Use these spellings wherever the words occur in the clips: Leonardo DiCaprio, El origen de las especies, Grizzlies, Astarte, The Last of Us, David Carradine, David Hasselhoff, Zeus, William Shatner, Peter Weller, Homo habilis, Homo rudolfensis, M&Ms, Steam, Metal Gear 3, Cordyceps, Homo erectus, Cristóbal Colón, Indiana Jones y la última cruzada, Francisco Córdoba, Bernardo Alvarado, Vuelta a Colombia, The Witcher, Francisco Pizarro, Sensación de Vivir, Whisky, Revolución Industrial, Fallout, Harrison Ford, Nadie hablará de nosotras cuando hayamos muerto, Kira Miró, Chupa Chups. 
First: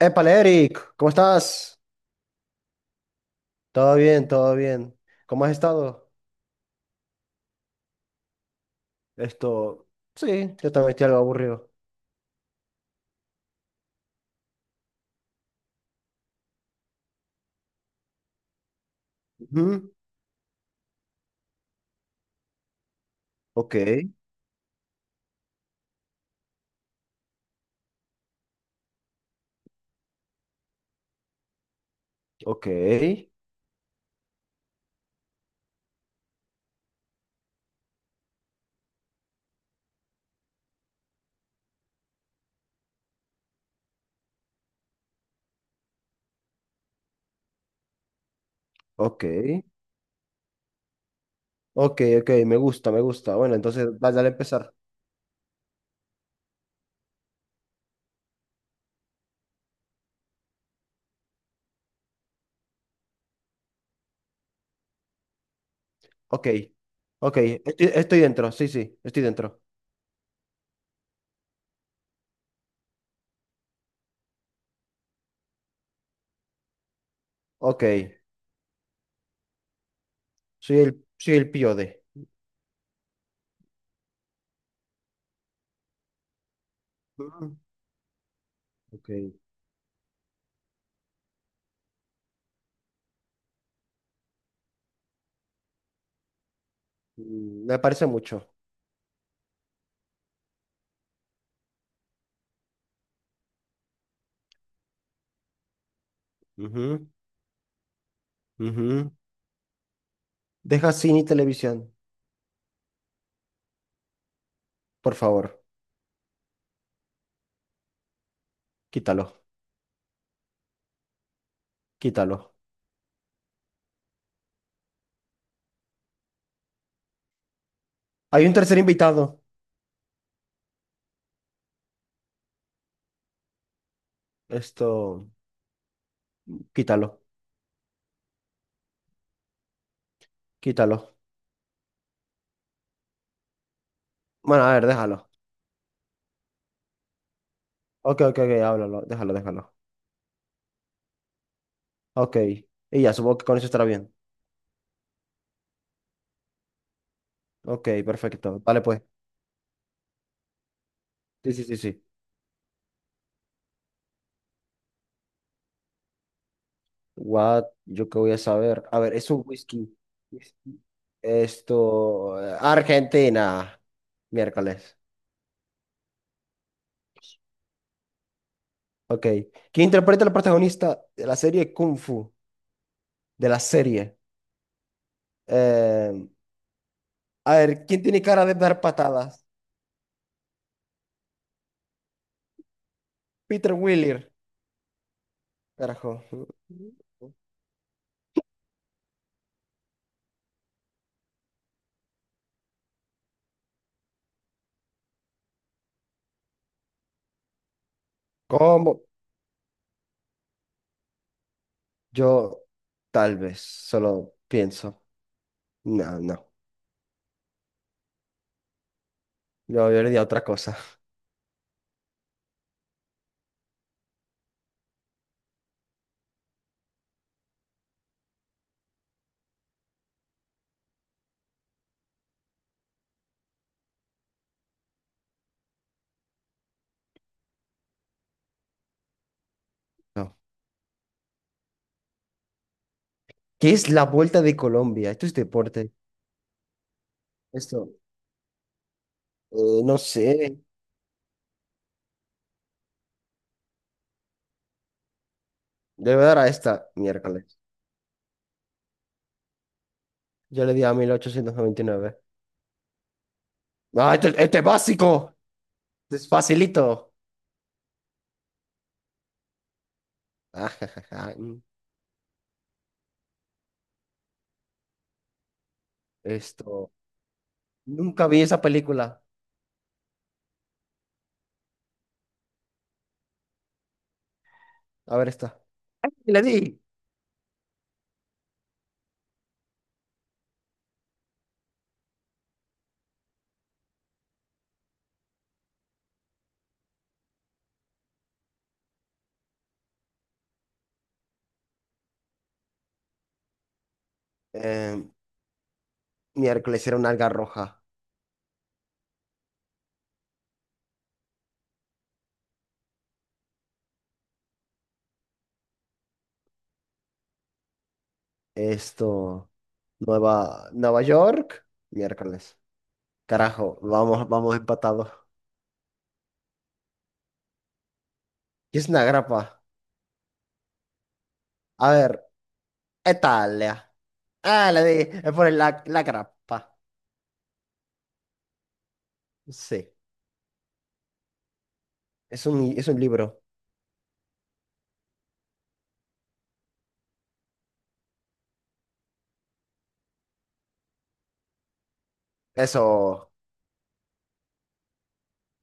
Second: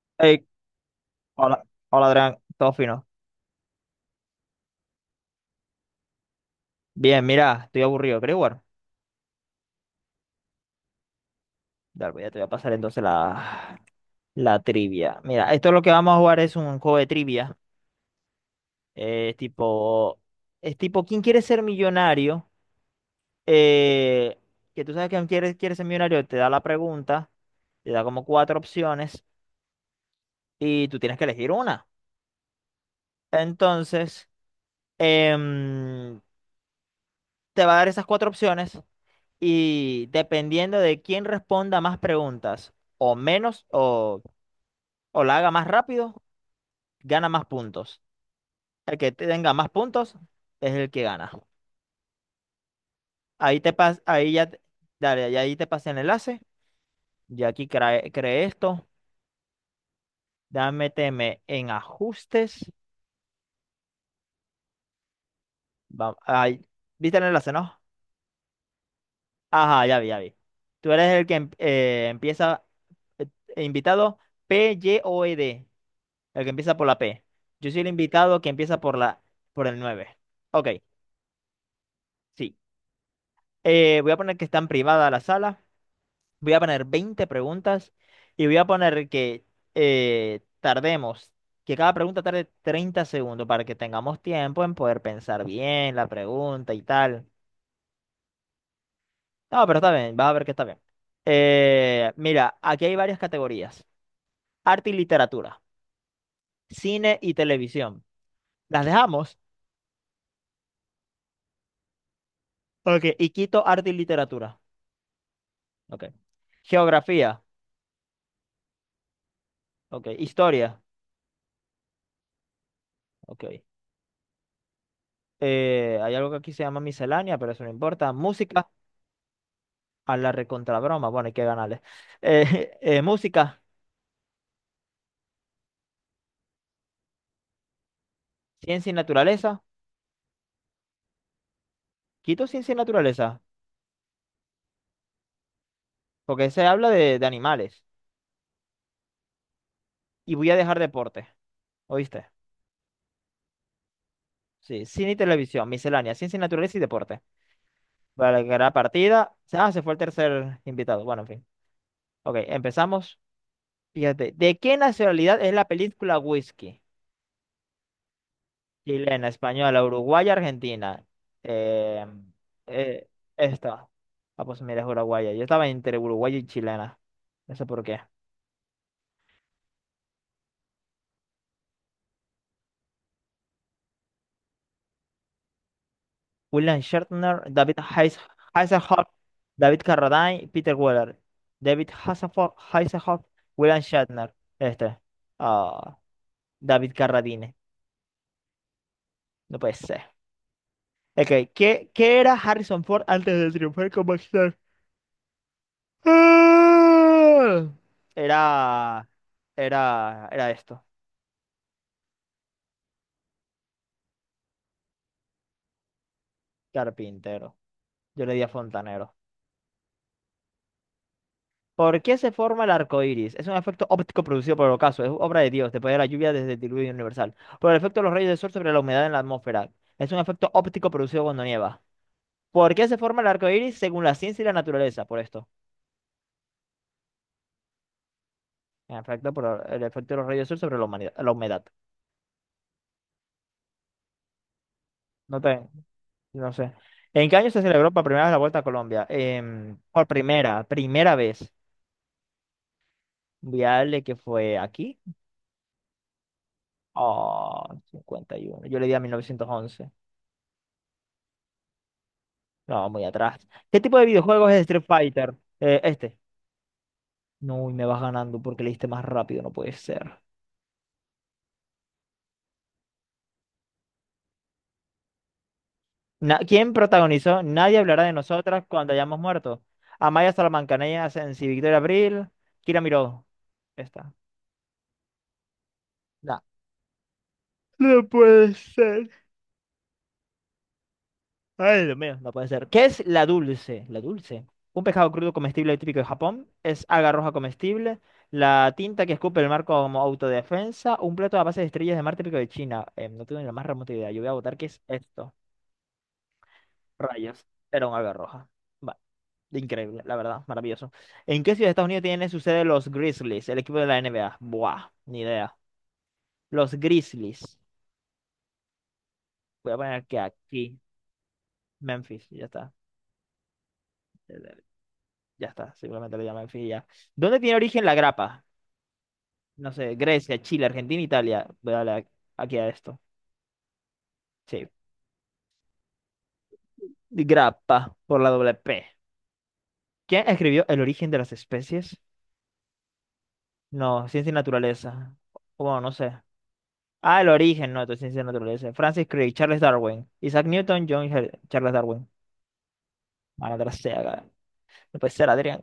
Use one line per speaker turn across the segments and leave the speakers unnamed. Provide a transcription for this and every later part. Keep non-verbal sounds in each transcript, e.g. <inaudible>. Épale,
Hey,
Eric, ¿cómo
hola,
estás?
hola Adrián, todo fino.
Todo bien, todo bien. ¿Cómo has estado?
Bien, mira, estoy aburrido, ¿querés jugar?
Esto, sí, yo también estoy algo aburrido.
Dale, pues ya te voy a pasar entonces la trivia. Mira, esto es lo que vamos a jugar es un juego de trivia. eh,
Ujú.
tipo, es tipo, ¿quién quiere ser millonario?
Ok,
Eh, que tú sabes que quiere ser millonario, te da la pregunta, te da como cuatro opciones y tú tienes que elegir una.
ok,
Entonces, em, te va a dar esas cuatro opciones y dependiendo de quién responda más preguntas o menos o la haga más rápido, gana más puntos. El que
ok,
tenga más puntos es el que gana.
ok, ok, me gusta, me gusta. Bueno,
Ahí te
entonces,
pas,
dale a
ahí ya, te-
empezar.
Dale, y ahí te pasé el enlace. Y aquí creé, esto. Dame, méteme en ajustes.
Ok,
Ahí, ¿viste el
ok,
enlace,
estoy,
no?
estoy dentro, sí, sí, estoy dentro.
Ajá, ya vi, ya vi. Tú eres el que empieza invitado P-Y-O-E-D. El que empieza por la P. Yo soy
Ok,
el invitado que empieza por el 9. Ok,
soy el pío de.
sí. Voy a poner que está en privada la sala. Voy a poner veinte
Ujú.
preguntas y voy a
Ok,
poner que tardemos, que cada pregunta tarde 30 segundos para que tengamos tiempo en poder pensar bien la pregunta y tal.
mm, me parece mucho.
No, pero está bien, vas a ver que está bien. Mira, aquí hay varias categorías. Arte y literatura,
Ujú,
cine y televisión. ¿Las
ujú.
dejamos?
Deja cine y televisión,
Ok, y quito arte y literatura.
por favor,
Ok. Geografía.
quítalo,
Ok. Historia.
quítalo.
Ok. Hay algo que aquí se llama miscelánea, pero eso no importa.
Hay un
Música.
tercer invitado.
A la recontrabroma. Bueno, hay que ganarle. <laughs> Música.
Esto, Quítalo,
Ciencia y naturaleza.
quítalo.
Quito ciencia y naturaleza.
Bueno, a ver, déjalo.
Porque se habla de animales.
Ok, ok, ok, háblalo, déjalo, déjalo.
Y voy a dejar deporte. ¿Oíste?
Ok. Y ya, supongo que con eso estará bien.
Sí. Cine y televisión. Miscelánea. Ciencia y naturaleza y deporte.
Ok,
Para que
perfecto.
la
Vale, pues.
partida. Ah, se fue el tercer invitado. Bueno, en fin.
Sí, sí, sí, sí.
Ok. Empezamos. Fíjate. ¿De qué nacionalidad es la película Whisky?
What, yo qué voy a saber. A ver,
Chilena,
es un
española,
whisky.
uruguaya,
Whisky.
argentina. Eh, eh,
Argentina.
esta. Ah, pues mira, es
Miércoles.
uruguaya. Yo estaba entre uruguaya y chilena. No sé por qué.
Ok. ¿Quién interpreta al protagonista de la serie Kung Fu? De la serie. Eh,
William Shatner,
a ver, ¿quién tiene cara de dar
Hasselhoff,
patadas?
David Carradine, Peter Weller. David Hasselhoff,
Peter
William
Wheeler.
Shatner. Este. Ah,
Carajo.
David Carradine. No puede ser. Ok, ¿qué era Harrison Ford antes de triunfar como actor? Ah.
¿Cómo?
Era, era esto.
Yo tal vez solo pienso, no, no,
Carpintero. Yo le di a fontanero.
yo le di a otra cosa. <laughs>
¿Por qué se forma el arco iris? Es un efecto óptico producido por el ocaso. Es obra de Dios, después de la lluvia desde el diluvio universal. Por el efecto de los rayos del sol sobre la humedad en la atmósfera. Es un efecto óptico producido cuando nieva. ¿Por qué se forma el arco iris según la ciencia y la naturaleza? Por esto. En efecto, por el efecto de los
No.
rayos del sol sobre la la humedad.
¿Qué es la Vuelta de Colombia? Esto es
No te,
deporte.
no sé. ¿En qué año se
Esto,
celebró por primera vez la Vuelta a Colombia?
no sé.
Primera vez. Voy a darle que fue aquí.
Le voy a dar a esta miércoles.
Oh, 51. Yo le di a 1911.
Yo le di a mil ochocientos noventa y nueve.
No, muy atrás. ¿Qué tipo de
Ah, este,
videojuegos
este
es
es
Street Fighter?
básico. Este
Este.
es facilito. <laughs>
No, y me vas ganando porque le diste más rápido, no puede ser.
Ah, ja, ja, ja. Mm.
¿Quién
Esto,
protagonizó? Nadie hablará de
Nunca vi esa
nosotras cuando hayamos
película.
muerto. Amaya Salamancaneas, Sensi, Victoria Abril, Kira Miró. Esta.
A ver esta. Y le
No.
di.
No puede ser. Ay, Dios mío, no puede ser. ¿Qué es la dulce? La dulce. Un pescado crudo comestible típico de Japón. Es alga roja comestible. La tinta que escupe el mar como autodefensa. Un plato a base de estrellas de mar típico de China. No tengo ni la más remota idea. Yo voy a votar que es
Eh,
esto.
miércoles era una alga
Rayos.
roja.
Era un alga roja. Va, increíble, la verdad. Maravilloso. ¿En qué ciudad de Estados Unidos tiene su sede los Grizzlies? El equipo de la NBA. Buah, ni idea. Los Grizzlies.
Esto,
Voy a poner que
Nueva,
aquí.
Nueva York,
Memphis, ya
miércoles.
está.
Carajo, vamos, vamos empatados.
Ya está, seguramente lo llaman fin y ya. ¿Dónde tiene origen la grapa?
¿Qué es una grapa?
No sé, Grecia, Chile, Argentina, Italia. Voy a
A ver,
aquí a esto.
Italia.
Sí.
Ah, le di, es por la grapa.
Grapa, por la doble P.
Sí,
¿Quién escribió El origen de las especies?
es un libro.
No, Ciencia y Naturaleza. Bueno, no sé. Ah, El origen, no, esto es Ciencia y Naturaleza. Francis Crick, Charles Darwin, Isaac Newton, Charles Darwin.
Eso.
Madre sea, ga- no puede ser, Adrián.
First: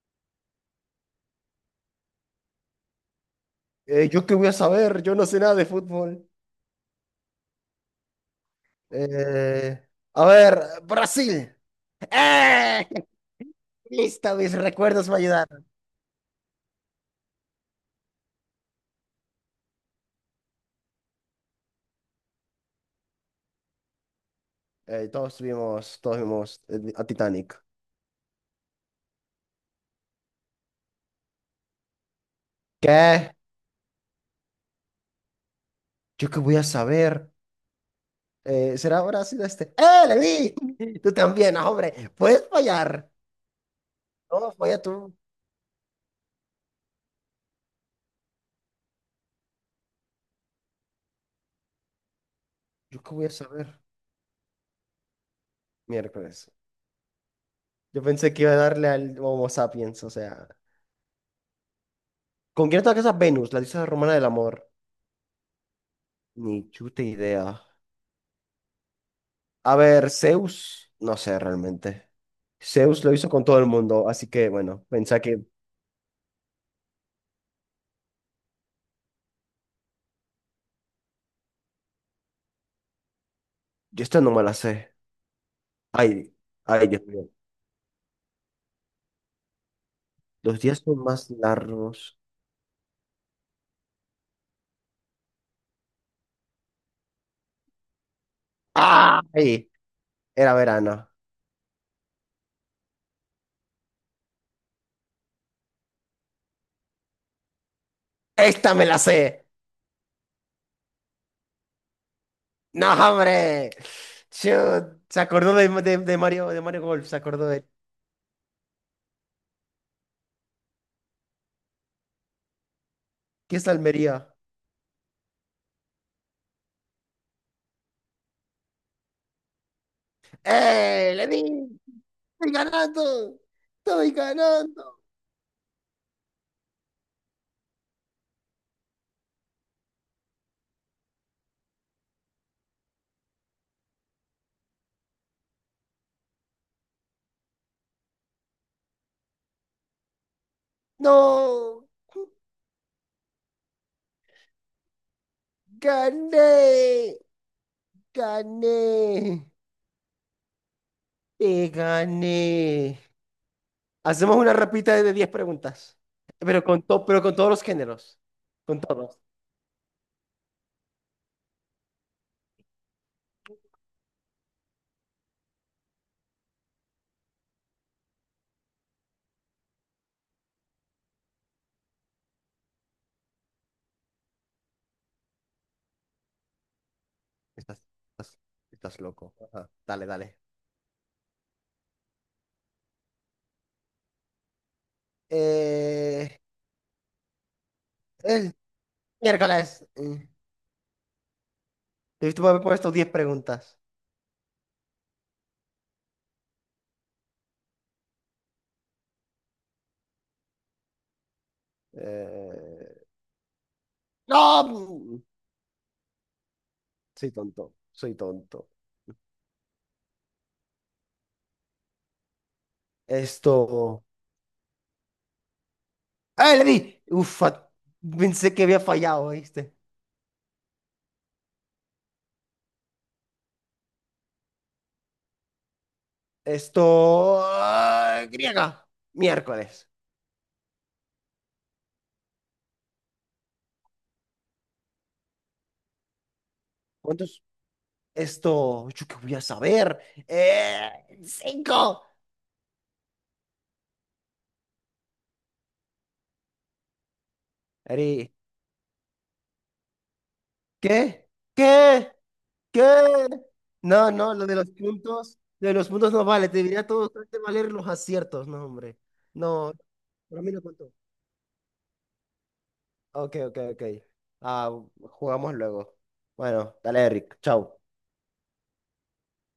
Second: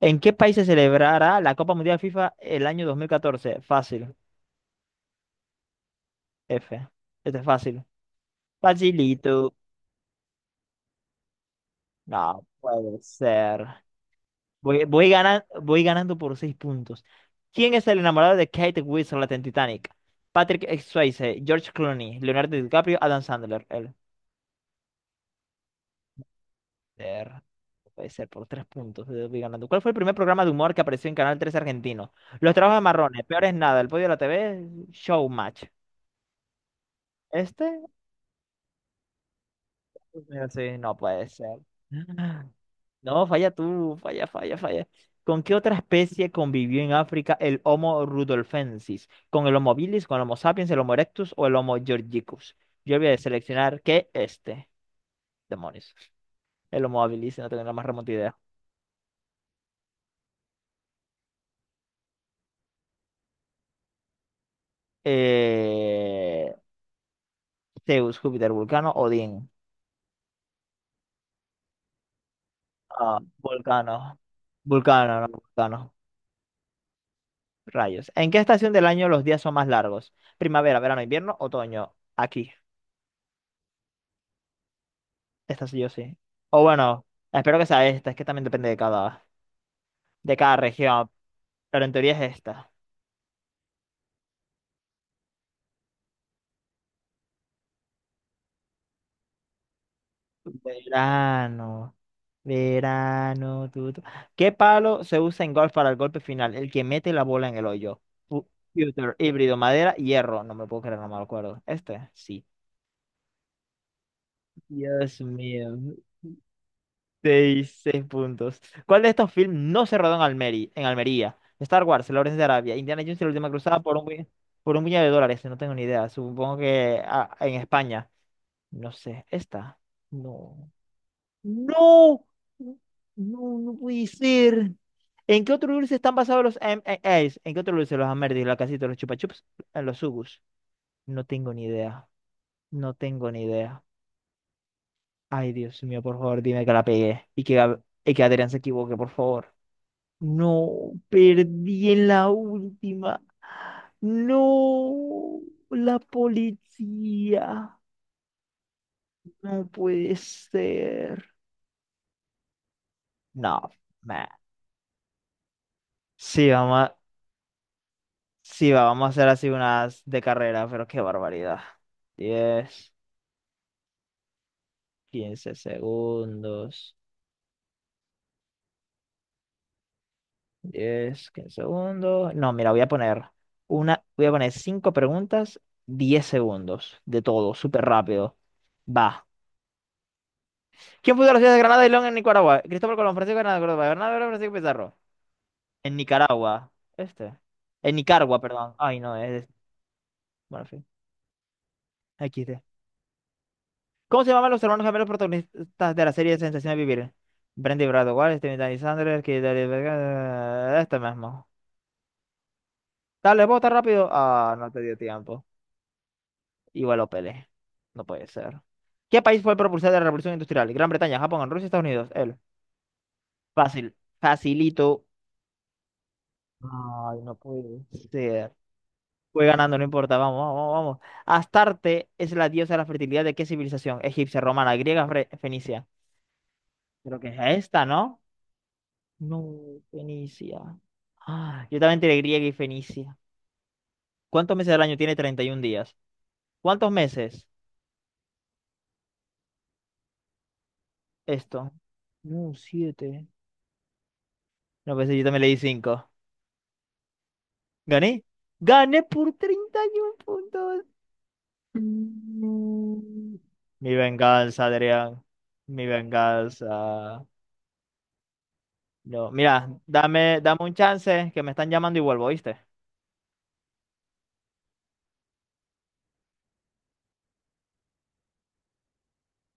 ¿En qué país se celebrará la Copa Mundial FIFA el año 2014? Fácil,
¿Yo qué voy a saber? Yo no sé nada de fútbol.
F. Este es fácil. Facilito.
Eh, a ver, Brasil.
No
¡Eh!
puede ser.
<laughs> Listo, mis recuerdos me ayudaron.
Voy ganando por 6 puntos. ¿Quién es el enamorado de Kate Winslet en Titanic? Patrick Swayze, George Clooney, Leonardo DiCaprio, Adam Sandler. El
Todos vimos a
ser. No
Titanic.
Puede ser por 3 puntos. Voy ganando. ¿Cuál fue el primer programa de humor que apareció en Canal 3 argentino? Los trabajos de marrones,
¿Qué?
peor es nada, el podio de la TV, Showmatch.
¿Yo qué voy a saber?
¿Este?
¿Será Brasil este? ¡Eh, le
Sí, no
di! <laughs> Tú
puede
también,
ser.
ah, hombre. Puedes fallar.
No, falla tú, falla,
No,
falla,
falla
falla.
tú.
¿Con qué otra especie convivió en África el Homo rudolfensis? ¿Con el Homo habilis, con el Homo sapiens, el Homo erectus o el Homo georgicus? Yo
¿Yo
voy
qué
a
voy a saber?
seleccionar que este, demonios,
Miércoles.
el Homo habilis, si no tengo la más
Yo
remota
pensé
idea.
que iba a darle al Homo sapiens, o sea. ¿Con quién está casada Venus, la diosa romana del amor? Ni
Eh,
chuta idea.
Zeus, Júpiter, Vulcano, Odín.
A ver, Zeus, no sé realmente. Zeus lo
Ah,
hizo con todo el mundo,
Vulcano.
así que bueno, pensé
Vulcano, no,
que
Vulcano. Rayos. ¿En qué estación del año los días son más largos? Primavera, verano, invierno, otoño. Aquí.
yo esta no me la sé.
Esta sí o sí.
Ay,
O
ay, Dios
bueno,
mío.
espero que sea esta, es que también depende de cada
Los días son
región,
más
pero en teoría
largos.
es esta.
¡Ay! Era verano.
Verano, verano, tu, tu. ¿Qué palo se usa en golf para el golpe final? El que mete la bola en el hoyo. Fu-
¡Esta me la
Pewter,
sé!
híbrido, madera, hierro. No me lo puedo creer, no me lo acuerdo. ¿Este? Sí.
¡No, hombre! Chut, se
Dios
acordó
mío.
de Mario Golf, se acordó de...
Seis puntos. ¿Cuál de estos films no se rodó en Almería? ¿En Almería? Star Wars, El Lawrence de Arabia, Indiana Jones y la última
¿Qué es
cruzada,
Almería?
por un puñado de dólares. No tengo ni idea. Supongo que ah, en España. No sé. Esta. No.
¡Eh! ¡Le di!
¡No!
¡Estoy ganando!
No, no puede
¡Estoy
ser.
ganando!
¿En qué otro dulce están basados los M M&As? ¿En qué otro dulce? Los Amerdis, la casita, los Chupa Chups, los Sugus. No tengo ni idea. No tengo ni idea. Ay, Dios mío, por favor, dime que la pegué. Y que, y que Adrián se equivoque, por favor. No,
¡No!
perdí en la última. No, la
¡Gané!
policía.
¡Gané!
No puede ser.
¡Te gané!
No, man.
Hacemos una rapita de diez preguntas.
Sí,
Pero pero con todos los géneros.
sí,
Con
va, vamos a
todos.
hacer así unas de carrera, pero qué barbaridad. 10, 15 segundos. 10, 15 segundos. No, mira, voy a poner voy a poner 5 preguntas, 10 segundos de todo,
Estás,
súper rápido.
estás, estás
Va.
loco. Ajá. Dale, dale.
¿Quién fundó la ciudad de Granada y León en Nicaragua? Cristóbal Colón, Francisco Granada, Córdoba, Bernardo Alvarado, Francisco Pizarro. En
Eh,
Nicaragua. Este. En Nicaragua,
el
perdón. Ay, no, es.
miércoles.
Bueno, en fin.
Debiste
XD.
haber puesto 10 preguntas.
¿Cómo se llamaban los hermanos gemelos protagonistas de la serie Sensación de Vivir? Brandy Brad Steven Danny Sanders, que este mismo.
Eh,
Dale, vota rápido. Ah, no te dio
no.
tiempo. Igual lo
Soy
peleé.
tonto.
No
Soy
puede ser.
tonto.
¿Qué país fue el propulsor de la Revolución Industrial? Gran Bretaña, Japón, Rusia, Estados Unidos. Él. Fácil.
Esto.
Facilito.
¡Ah, le di!
Ay, no
Uf,
puede
pensé
ser.
que había fallado,
Voy
¿viste?
ganando, no importa, vamos, vamos, vamos. ¿Astarte es la diosa de la fertilidad de qué civilización? Egipcia, romana, griega, fenicia. Creo que es
Esto.
esta, ¿no?
Griega.
No,
Miércoles.
fenicia. Ah, yo también tiré griega y fenicia. ¿Cuántos meses del año tiene 31 días? ¿Cuántos
¿Cuántos?
meses?
Esto. ¿Yo qué voy a saber? Eh,
Esto.
Cinco.
No, 7. No, pensé, yo también le di 5. ¿Gané?
Ari,
Gané por 31 puntos.
¿qué? ¿Qué?
Mm.
¿Qué?
Mi
No, no, lo de
venganza,
los
Adrián.
puntos. Lo de
Mi
los puntos no vale. Te diría todo.
venganza.
Trate de valer los aciertos, no, hombre.
Yo, mira,
No, para mí
dame
no
un
cuento.
chance que me están llamando y vuelvo, ¿viste?
Ok, ok, ok. Ah, jugamos luego. Bueno, dale, Eric. Chao.